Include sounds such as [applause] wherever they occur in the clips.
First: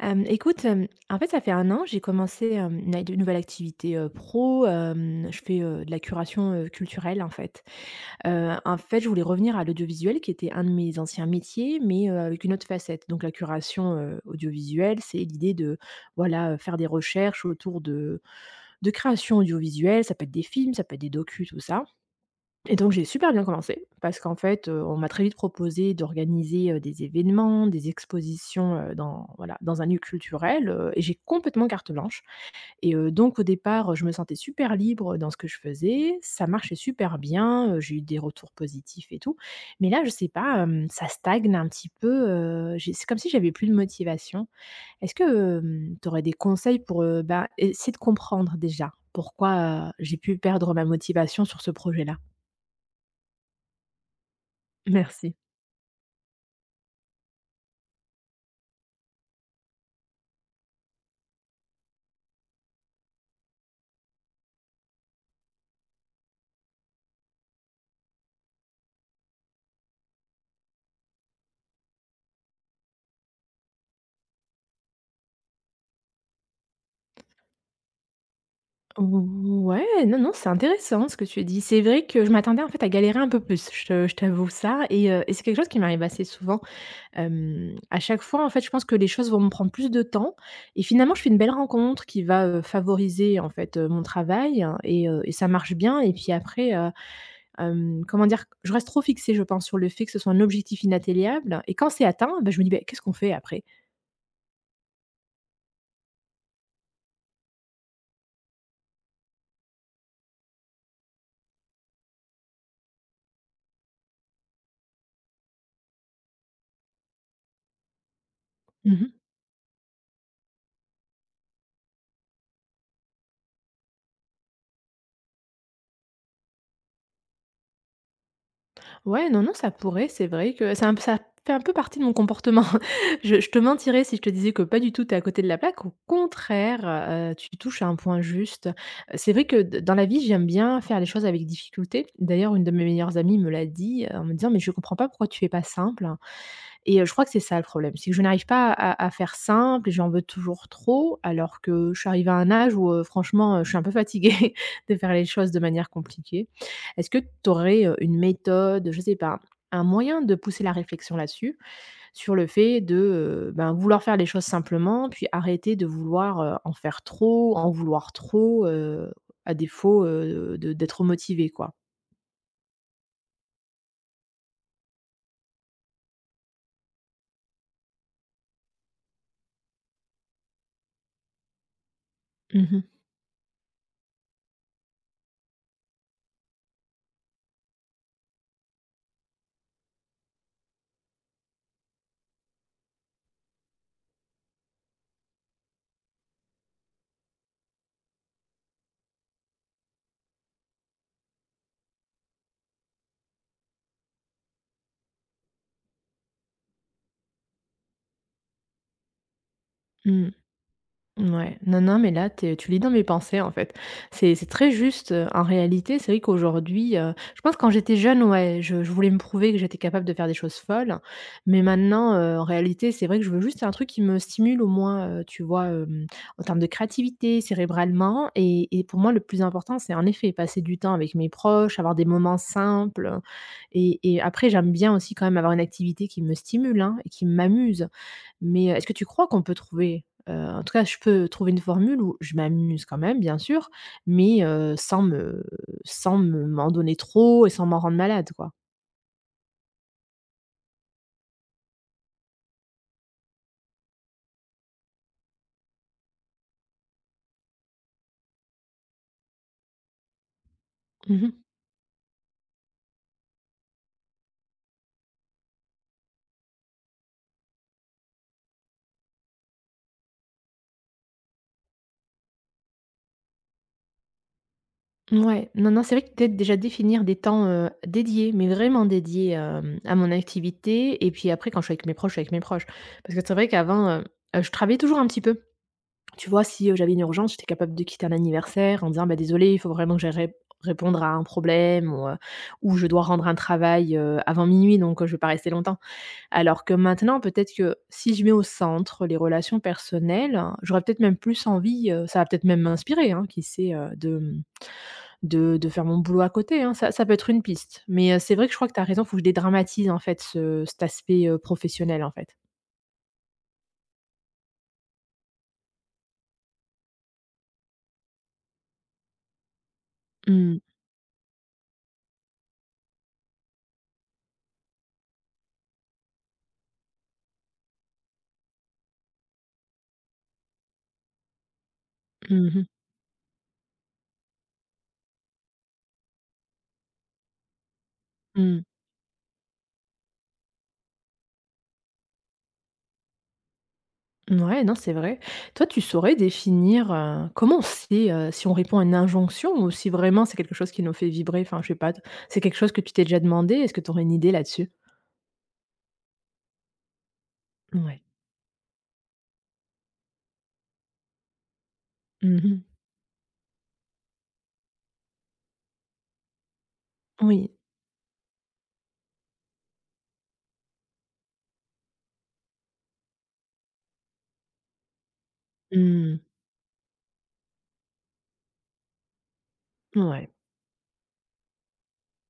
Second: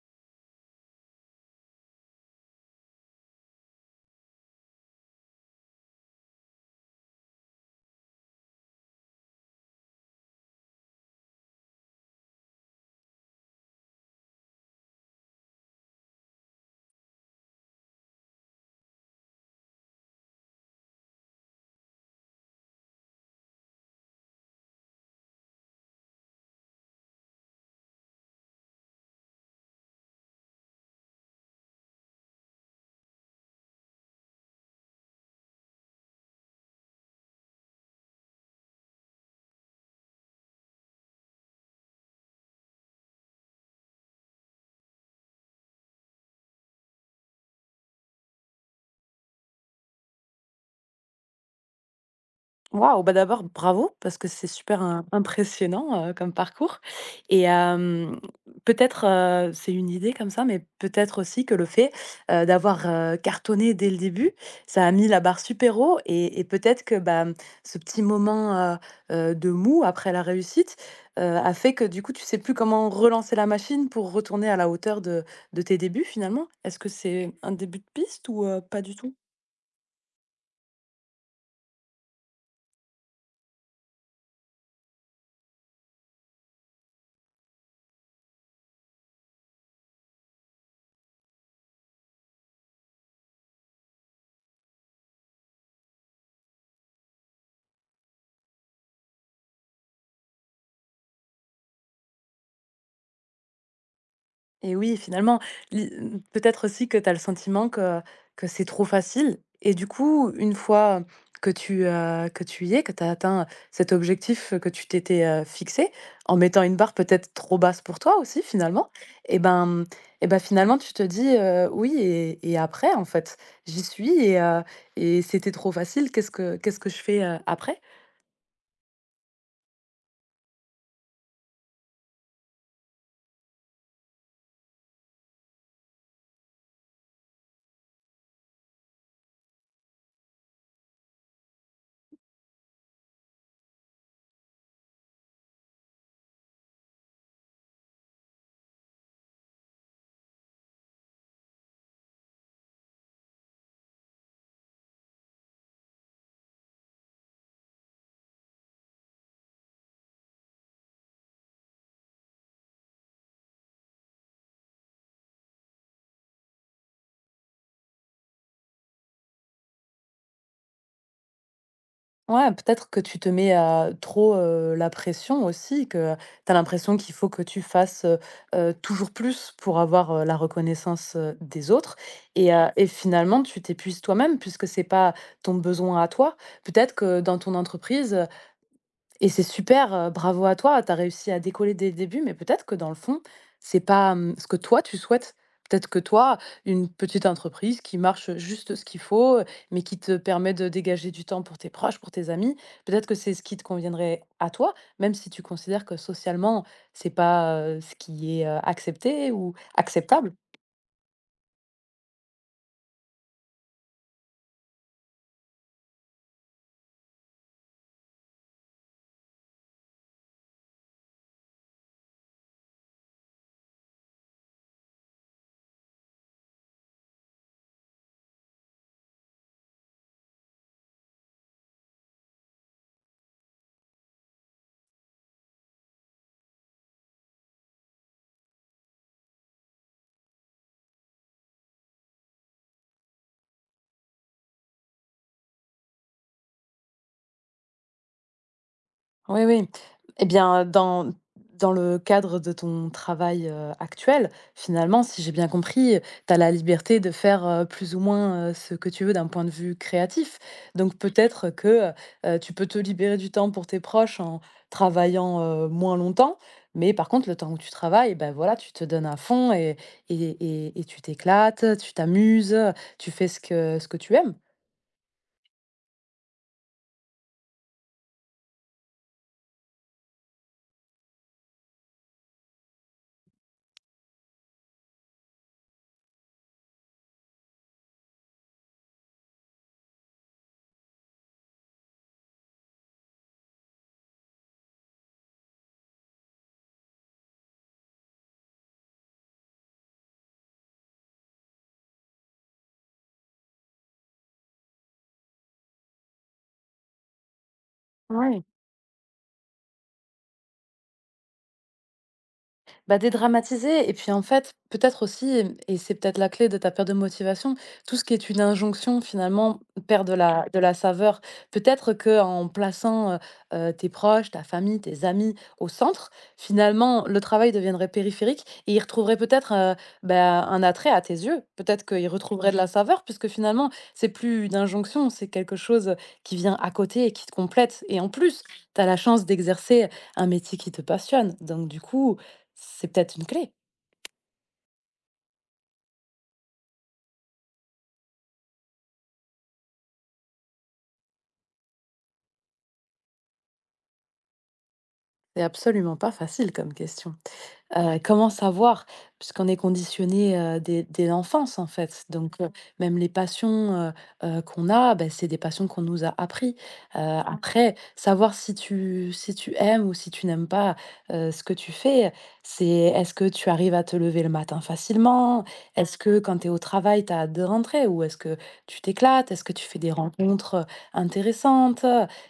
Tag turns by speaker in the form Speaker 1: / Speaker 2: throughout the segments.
Speaker 1: Écoute, en fait, ça fait un an, j'ai commencé, une nouvelle activité, pro, je fais, de la curation, culturelle, en fait. En fait, je voulais revenir à l'audiovisuel qui était un de mes anciens métiers, mais, avec une autre facette. Donc la curation, audiovisuelle, c'est l'idée de, voilà, faire des recherches autour de créations audiovisuelles. Ça peut être des films, ça peut être des docus, tout ça. Et donc j'ai super bien commencé parce qu'en fait, on m'a très vite proposé d'organiser, des événements, des expositions, dans voilà, dans un lieu culturel, et j'ai complètement carte blanche. Et donc au départ, je me sentais super libre dans ce que je faisais, ça marchait super bien, j'ai eu des retours positifs et tout. Mais là, je sais pas, ça stagne un petit peu, j'ai c'est comme si j'avais plus de motivation. Est-ce que, tu aurais des conseils pour, bah, essayer de comprendre déjà pourquoi, j'ai pu perdre ma motivation sur ce projet-là?
Speaker 2: Waouh! Bah, d'abord, bravo parce que c'est super im
Speaker 1: Merci.
Speaker 2: impressionnant, comme parcours et hem, peut-être, c'est une idée comme ça, mais peut-être aussi que le fait, d'avoir, cartonné dès le début, ça a mis la barre super haut et peut-être que, bah, mmh, ce petit moment, de mou après la réussite, a fait que, du coup, tu sais plus comment relancer la machine pour retourner à la hauteur de tes débuts, finalement? Est-ce que c'est un début de piste ou pas du tout?
Speaker 1: Ouais, non, non, c'est intéressant ce que tu dis. C'est vrai que je m'attendais en fait à galérer un peu plus, je t'avoue ça et c'est quelque chose qui m'arrive assez souvent. À chaque fois, en fait, je pense que les choses vont me prendre plus de temps. Et finalement, je fais une belle rencontre qui va, favoriser, en fait, mon travail, hein, et ça marche bien. Et puis après, comment dire? Je reste trop fixée, je pense, sur le fait que ce soit un objectif inatteignable, et quand c'est atteint, bah, je me dis: «Beh, qu'est-ce qu'on fait après?»
Speaker 2: Et oui, finalement, peut-être aussi que tu as le sentiment que c'est trop facile et du coup, une fois que tu y es, que tu as atteint cet objectif que tu t'étais, fixé, en mettant une barre peut-être trop basse pour toi aussi finalement, et ben, mmh, et ben finalement tu te dis, «Oui et après en fait, j'y suis et et c'était trop facile, qu'est-ce que je fais, après?»
Speaker 1: Ouais, non, non, ça pourrait, c'est vrai que ça fait un peu partie de mon comportement. [laughs] Je te mentirais si je te disais que pas du tout, tu es à côté de la plaque. Au contraire, tu touches à un point juste. C'est vrai que d dans la vie, j'aime bien faire les choses avec difficulté. D'ailleurs, une de mes meilleures amies me l'a dit, en me disant: «Mais je comprends pas pourquoi tu es pas simple, hein». Et je crois que c'est ça le problème, c'est que je n'arrive pas à faire simple et j'en veux toujours trop, alors que je suis arrivée à un âge où, franchement, je suis un peu fatiguée [laughs] de faire les choses de manière compliquée. Est-ce que tu aurais une méthode, je sais pas, un moyen de pousser la réflexion là-dessus, sur le fait de, ben, vouloir faire les choses simplement, puis arrêter de vouloir, en faire trop, en vouloir trop, à défaut, de d'être motivé, quoi?
Speaker 2: Ouais, peut-être que tu te mets, à trop, la pression aussi, que tu as l'impression qu'il faut que tu fasses, toujours plus pour avoir, la reconnaissance, des autres et heu
Speaker 1: Mmh mh.
Speaker 2: et finalement tu t'épuises toi-même puisque c'est pas ton besoin à toi. Peut-être que dans ton entreprise, et c'est super, bravo à toi, tu as réussi à décoller dès le début, mais peut-être que dans le fond, c'est pas, mmh, ce que toi tu souhaites. Peut-être que toi, une petite entreprise qui marche juste ce qu'il faut, mais qui te permet de dégager du temps pour tes proches, pour tes amis, peut-être que c'est ce qui te conviendrait à toi, même si tu considères que socialement, c'est pas, ce qui est, accepté ou
Speaker 1: Mmh.
Speaker 2: acceptable.
Speaker 1: Ouais, non, non, mais là, tu lis dans mes pensées, en fait. C'est très juste, en réalité, c'est vrai qu'aujourd'hui, je pense que quand j'étais jeune, ouais, je voulais me prouver que j'étais capable de faire des choses folles, mais maintenant, en réalité, c'est vrai que je veux juste un truc qui me stimule au moins, tu vois, en termes de créativité, cérébralement, et pour moi, le plus important, c'est en effet passer du temps avec mes proches, avoir des moments simples, et après j'aime bien aussi quand même avoir une activité qui me stimule, hein, et qui m'amuse. Mais, est-ce que tu crois qu'on peut trouver, en tout cas je peux trouver une formule où je m'amuse quand même bien sûr, mais, sans me sans me m'en donner trop et sans m'en rendre malade, quoi?
Speaker 2: Oui, oui. Eh bien, dans le cadre de ton travail, actuel, finalement, si j'ai bien compris, tu as la liberté de faire, plus ou moins, ce que tu veux d'un point de vue créatif. Donc
Speaker 1: Mmh mh.
Speaker 2: peut-être que, tu peux te libérer du temps pour tes proches en travaillant, moins longtemps. Mais par contre, le temps où tu travailles, ben voilà, tu te donnes à fond et tu t'éclates, tu t'amuses, tu fais ce que tu aimes.
Speaker 1: Ouais, non, non, c'est vrai que peut-être déjà définir des temps, dédiés, mais vraiment dédiés, à mon activité, et puis après quand je suis avec mes proches, je suis avec mes proches. Parce que c'est vrai qu'avant, je travaillais toujours un petit peu. Tu vois, si, j'avais une urgence, j'étais capable de quitter un anniversaire en disant: «Bah, désolée, il faut vraiment que j'aille répondre à un problème», ou «Je dois rendre un travail, avant minuit, donc, je ne vais pas rester longtemps». Alors que maintenant, peut-être que si je mets au centre les relations personnelles, hein, j'aurais peut-être même plus envie, ça va peut-être même m'inspirer, hein, qui sait, de, mmh, de faire mon boulot à côté, hein. Ça peut être une piste. Mais, c'est
Speaker 2: Oui.
Speaker 1: vrai que je crois que tu as raison, il faut que je dédramatise, en fait, ce cet aspect, professionnel, en fait.
Speaker 2: Bah, dédramatiser et puis, en fait, peut-être aussi et c'est peut-être la clé de ta perte de motivation, tout ce qui est une injonction finalement perd de la
Speaker 1: Mmh.
Speaker 2: saveur. Peut-être que en plaçant, tes proches, ta famille, tes amis au centre, finalement, le travail deviendrait périphérique et il retrouverait peut-être, bah, un attrait à tes yeux. Peut-être qu'il
Speaker 1: Mmh
Speaker 2: retrouverait de la
Speaker 1: mh.
Speaker 2: saveur puisque finalement, c'est plus une injonction, c'est quelque chose, qui vient à côté et qui te complète et en plus,
Speaker 1: Mmh.
Speaker 2: tu as la chance d'exercer un métier qui te passionne. Donc du coup, c'est peut-être une clé.
Speaker 1: Ouais, non, c'est vrai. Toi, tu saurais définir, comment c'est si on répond à une injonction ou si vraiment c'est quelque chose qui nous fait vibrer? Enfin, je sais pas, t c'est quelque chose que tu t'es déjà demandé? Est-ce que tu aurais une idée là-dessus?
Speaker 2: C'est absolument pas facile comme question.
Speaker 1: Ouais.
Speaker 2: Comment savoir? Puisqu'on est conditionné, dès l'enfance, en fait, donc
Speaker 1: Mmh.
Speaker 2: même les passions, qu'on a, bah, c'est des passions qu'on nous a appris. Heu,
Speaker 1: Oui.
Speaker 2: Après, savoir si tu aimes ou si tu n'aimes pas, ce que tu fais, c'est est-ce que tu arrives à te lever le matin facilement? Est-ce
Speaker 1: Mmh.
Speaker 2: que quand tu es au travail, tu as de rentrer? Ou est-ce que tu t'éclates? Est-ce que tu fais des
Speaker 1: Ouais.
Speaker 2: rencontres, intéressantes?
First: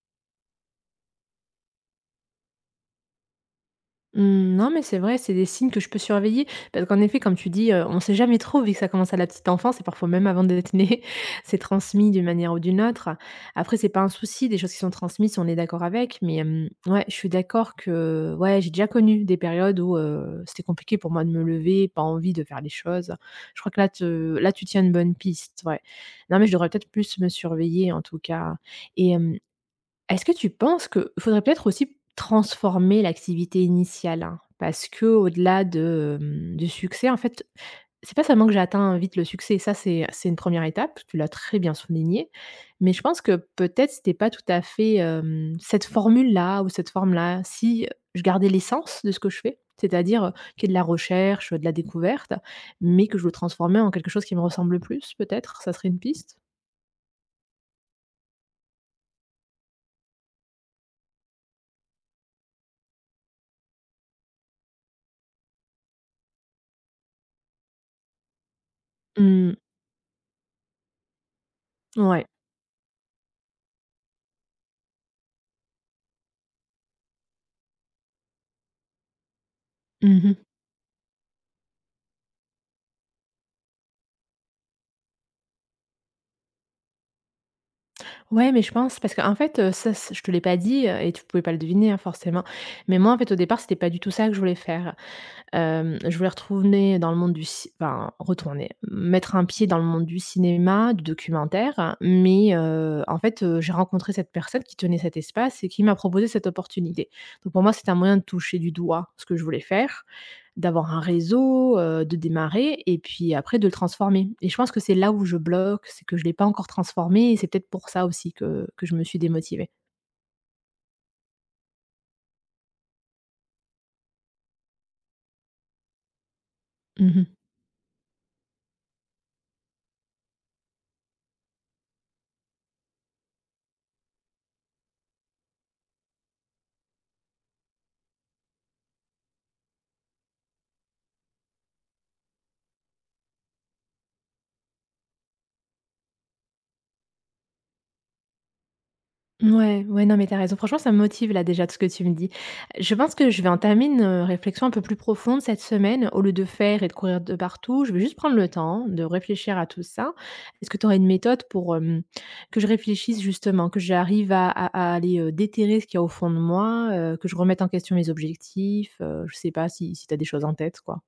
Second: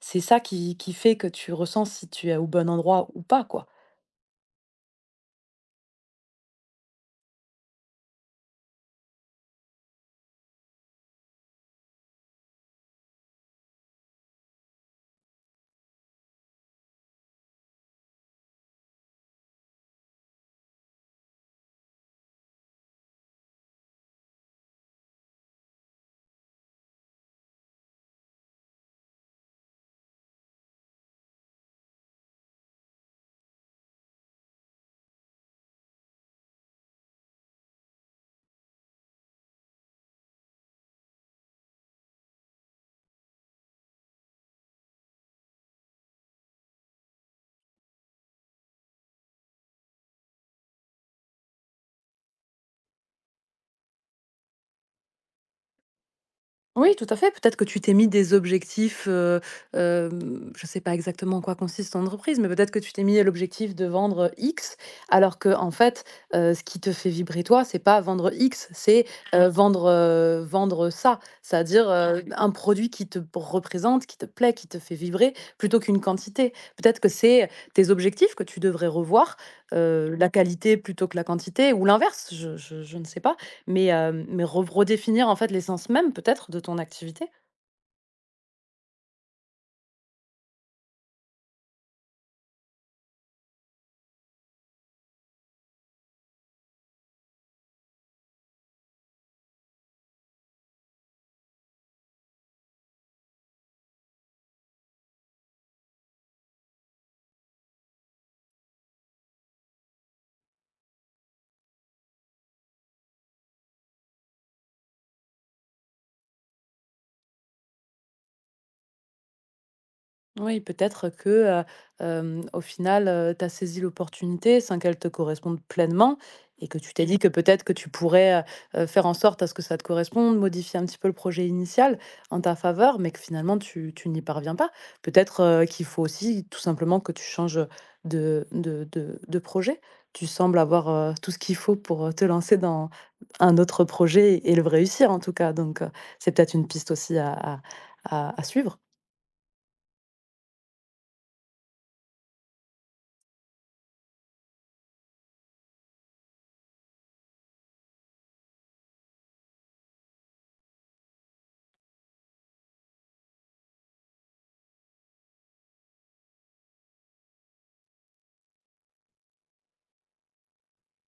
Speaker 2: C'est ça qui fait que tu ressens si tu es au bon endroit ou pas, quoi.
Speaker 1: Mmh, non, mais c'est vrai, c'est des signes que je peux surveiller. Parce qu'en effet, comme tu dis, on ne sait jamais trop vu que ça commence à la petite enfance et parfois même avant d'être né, [laughs] c'est transmis d'une manière ou d'une autre. Après, c'est pas un souci, des choses qui sont transmises, on est d'accord avec. Mais, ouais, je suis d'accord que ouais, j'ai déjà connu des périodes où, c'était compliqué pour moi de me lever, pas envie de faire les choses. Je crois que là, tu tiens une bonne piste, ouais. Non, mais je devrais peut-être plus me surveiller en tout cas. Et est-ce que tu penses qu'il faudrait peut-être aussi transformer l'activité initiale, hein? Parce au delà de, du succès, en fait, c'est pas seulement que j'atteins vite le succès, ça c'est une première étape, tu l'as très bien souligné. Mais je pense que peut-être c'était pas tout à fait, cette formule-là ou cette forme-là. Si je gardais l'essence de ce que je fais, c'est-à-dire, qu'il y ait de la recherche, de la découverte, mais que je le transformais en quelque chose qui me ressemble plus peut-être, ça serait une piste?
Speaker 2: Oui, tout à fait. Peut-être que tu t'es mis des objectifs, je ne sais pas exactement en quoi consiste ton entreprise, mais peut-être que tu t'es mis l'objectif de vendre X, alors que en fait, ce qui te fait vibrer toi, c'est pas vendre X, c'est, Mmh
Speaker 1: Mmh,
Speaker 2: vendre, vendre ça. C'est-à-dire, Mmh
Speaker 1: ouais.
Speaker 2: un produit qui te représente, qui te plaît, qui te fait vibrer, plutôt qu'une quantité. Peut-être que c'est tes objectifs que tu devrais revoir, la
Speaker 1: Mmh.
Speaker 2: qualité plutôt que la quantité ou l'inverse, je ne sais pas mais, mais re redéfinir en fait l'essence même peut-être de ton activité?
Speaker 1: Ouais, mais je pense parce qu'en fait, ça c je te l'ai pas dit, et tu pouvais pas le deviner, hein, forcément. Mais moi, en fait, au départ, c'était pas du tout ça que je voulais faire. Je voulais retourner dans le monde du ci enfin, retourner, mettre un pied dans le monde du cinéma, du documentaire, mais en fait, j'ai rencontré cette personne qui tenait cet espace et qui m'a proposé cette opportunité. Donc pour moi, c'était un moyen de toucher du doigt ce que je voulais faire, d'avoir un réseau, de démarrer et puis après de le transformer. Et je pense que c'est là où je bloque, c'est que je ne l'ai pas encore transformé, et c'est peut-être pour ça aussi que je me suis démotivée.
Speaker 2: Oui, peut-être que, heu, au final, tu as saisi l'opportunité sans qu'elle te corresponde pleinement et que tu t'es Mmh dit
Speaker 1: Mmh.
Speaker 2: que peut-être que tu pourrais, faire en sorte à ce que ça te corresponde, modifier un petit peu le projet initial en ta faveur, mais que finalement tu n'y parviens pas. Peut-être, qu'il faut aussi tout simplement que tu changes, de projet. Tu sembles avoir, tout ce qu'il faut pour, te lancer dans un autre projet et le réussir en tout cas, donc c'est peut-être une piste aussi à suivre.
Speaker 1: Ouais, ouais, non, mais t'as raison. Franchement, ça me motive là déjà tout ce que tu me dis. Je pense que je vais entamer une, réflexion un peu plus profonde cette semaine. Au lieu de faire et de courir de partout, je vais juste prendre le temps de réfléchir à tout ça. Est-ce que tu aurais une méthode pour, que je réfléchisse justement, que j'arrive à aller, déterrer ce qu'il y a au fond de moi, que je remette en question mes objectifs? Je sais pas si tu as des choses en tête, quoi?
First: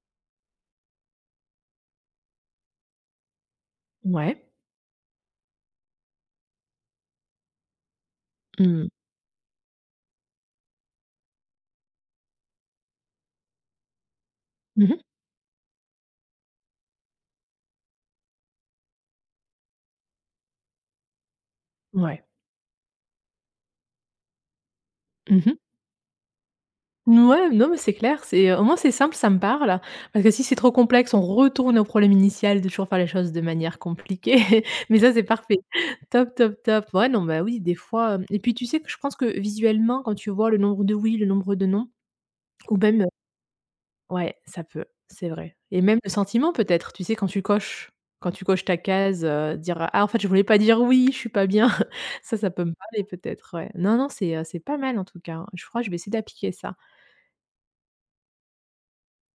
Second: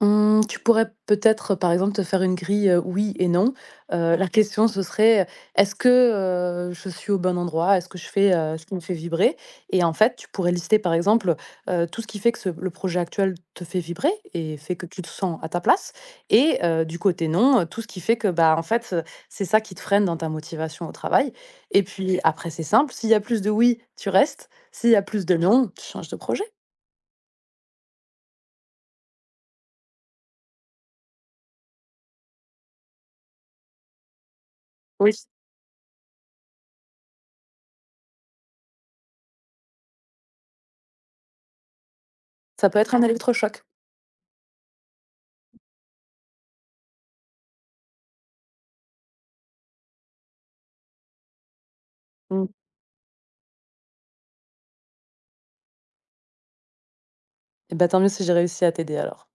Speaker 2: Mmh, tu pourrais peut-être, par exemple, te faire une grille, oui et non. La
Speaker 1: Ouais.
Speaker 2: question ce serait, «Est-ce que, je suis au bon endroit? Est-ce que je fais, ce qui me
Speaker 1: Mmh.
Speaker 2: fait vibrer?» et en fait, tu pourrais lister, par exemple, tout ce qui fait que ce le projet actuel te fait vibrer et fait que tu
Speaker 1: Mmh.
Speaker 2: te sens à ta place et du côté non, tout ce qui fait que, bah, en fait, c'est ça qui te freine dans ta motivation au travail et puis
Speaker 1: Ouais.
Speaker 2: après c'est simple, s'il y a plus de oui, tu restes, s'il y a plus de
Speaker 1: Mmh.
Speaker 2: non, tu changes de projet.
Speaker 1: Ouais, non, mais c'est clair, c'est, au moins c'est simple, ça me parle. Parce que si c'est trop complexe, on retourne au problème initial de toujours faire les choses de manière compliquée. [laughs] Mais
Speaker 2: Oui,
Speaker 1: ça, c'est parfait. Top, top, top. Ouais, non, bah, oui, des fois, hem et puis tu sais que je pense que visuellement, quand tu vois le nombre de oui, le nombre de non
Speaker 2: ça
Speaker 1: ou
Speaker 2: peut être un
Speaker 1: même,
Speaker 2: électrochoc.
Speaker 1: ouais, ça peut, c'est vrai, et même le sentiment peut-être, tu sais, quand tu coches ta case, dire: «Ah, en fait, je voulais pas dire oui, je suis pas bien». [laughs] Ça,
Speaker 2: Mmh.
Speaker 1: ça peut me parler peut-être, ouais. Non, non, c'est pas mal en tout cas, hein. Je crois que je vais essayer d'appliquer ça.
Speaker 2: Et bah, tant mieux si j'ai réussi à t'aider alors.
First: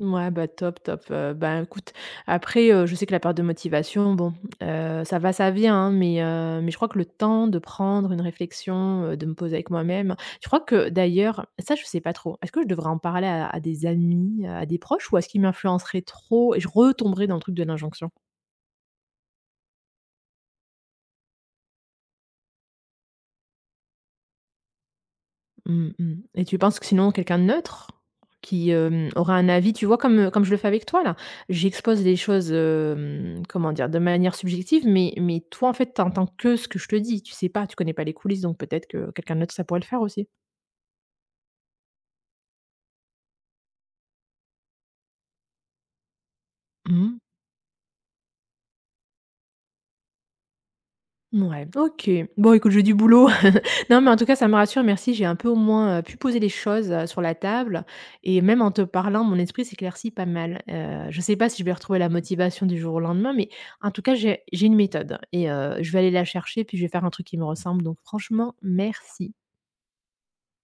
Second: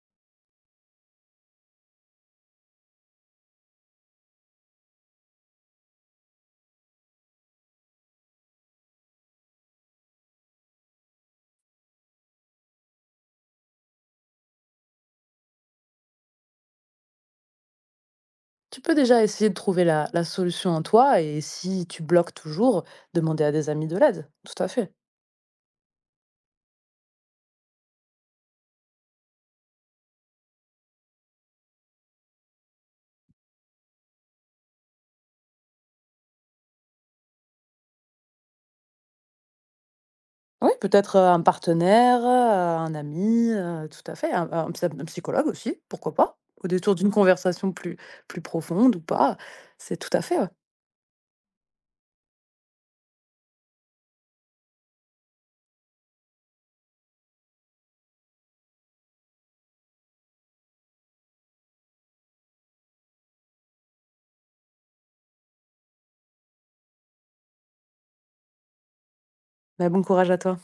Speaker 1: Ouais bah, top, top, ben, écoute, après, je sais que la perte de motivation, bon, ça va, ça vient, hein, mais je crois que le temps de prendre une réflexion, de me poser avec moi-même, je crois que d'ailleurs ça, je sais pas trop, est-ce que je devrais en parler à des amis, à des proches, ou est-ce qu'ils m'influenceraient trop et je retomberais dans le truc de l'injonction?
Speaker 2: Tu peux déjà essayer de trouver la solution en toi et si tu bloques toujours, demander à des amis de l'aide. Tout à fait.
Speaker 1: Mmh mh. Et tu penses que sinon quelqu'un de neutre qui, aura un avis, tu vois comme je le fais avec toi là, j'expose les choses, comment dire? De manière subjective, mais toi en fait tu entends que ce que je te dis, tu sais pas, tu connais pas les coulisses, donc peut-être que quelqu'un d'autre ça pourrait le faire aussi.
Speaker 2: Oui, peut-être un partenaire, un ami, tout à fait. Un un psychologue aussi, pourquoi pas. Au détour d'une
Speaker 1: Mmh.
Speaker 2: conversation plus, plus profonde ou pas. C'est tout à fait. Ouais.
Speaker 1: Ouais. OK. Bon écoute, j'ai du boulot. [laughs] Non, mais en tout cas, ça me rassure, merci. J'ai un peu au moins, pu poser les choses, sur la table, et même en te parlant, mon esprit s'éclaircit pas mal. Je sais pas si je vais retrouver la motivation du jour au lendemain, mais en tout cas, j'ai une méthode et je vais aller la chercher, puis je vais faire un truc qui me ressemble, donc franchement, merci.
Speaker 2: Mais bon courage à toi.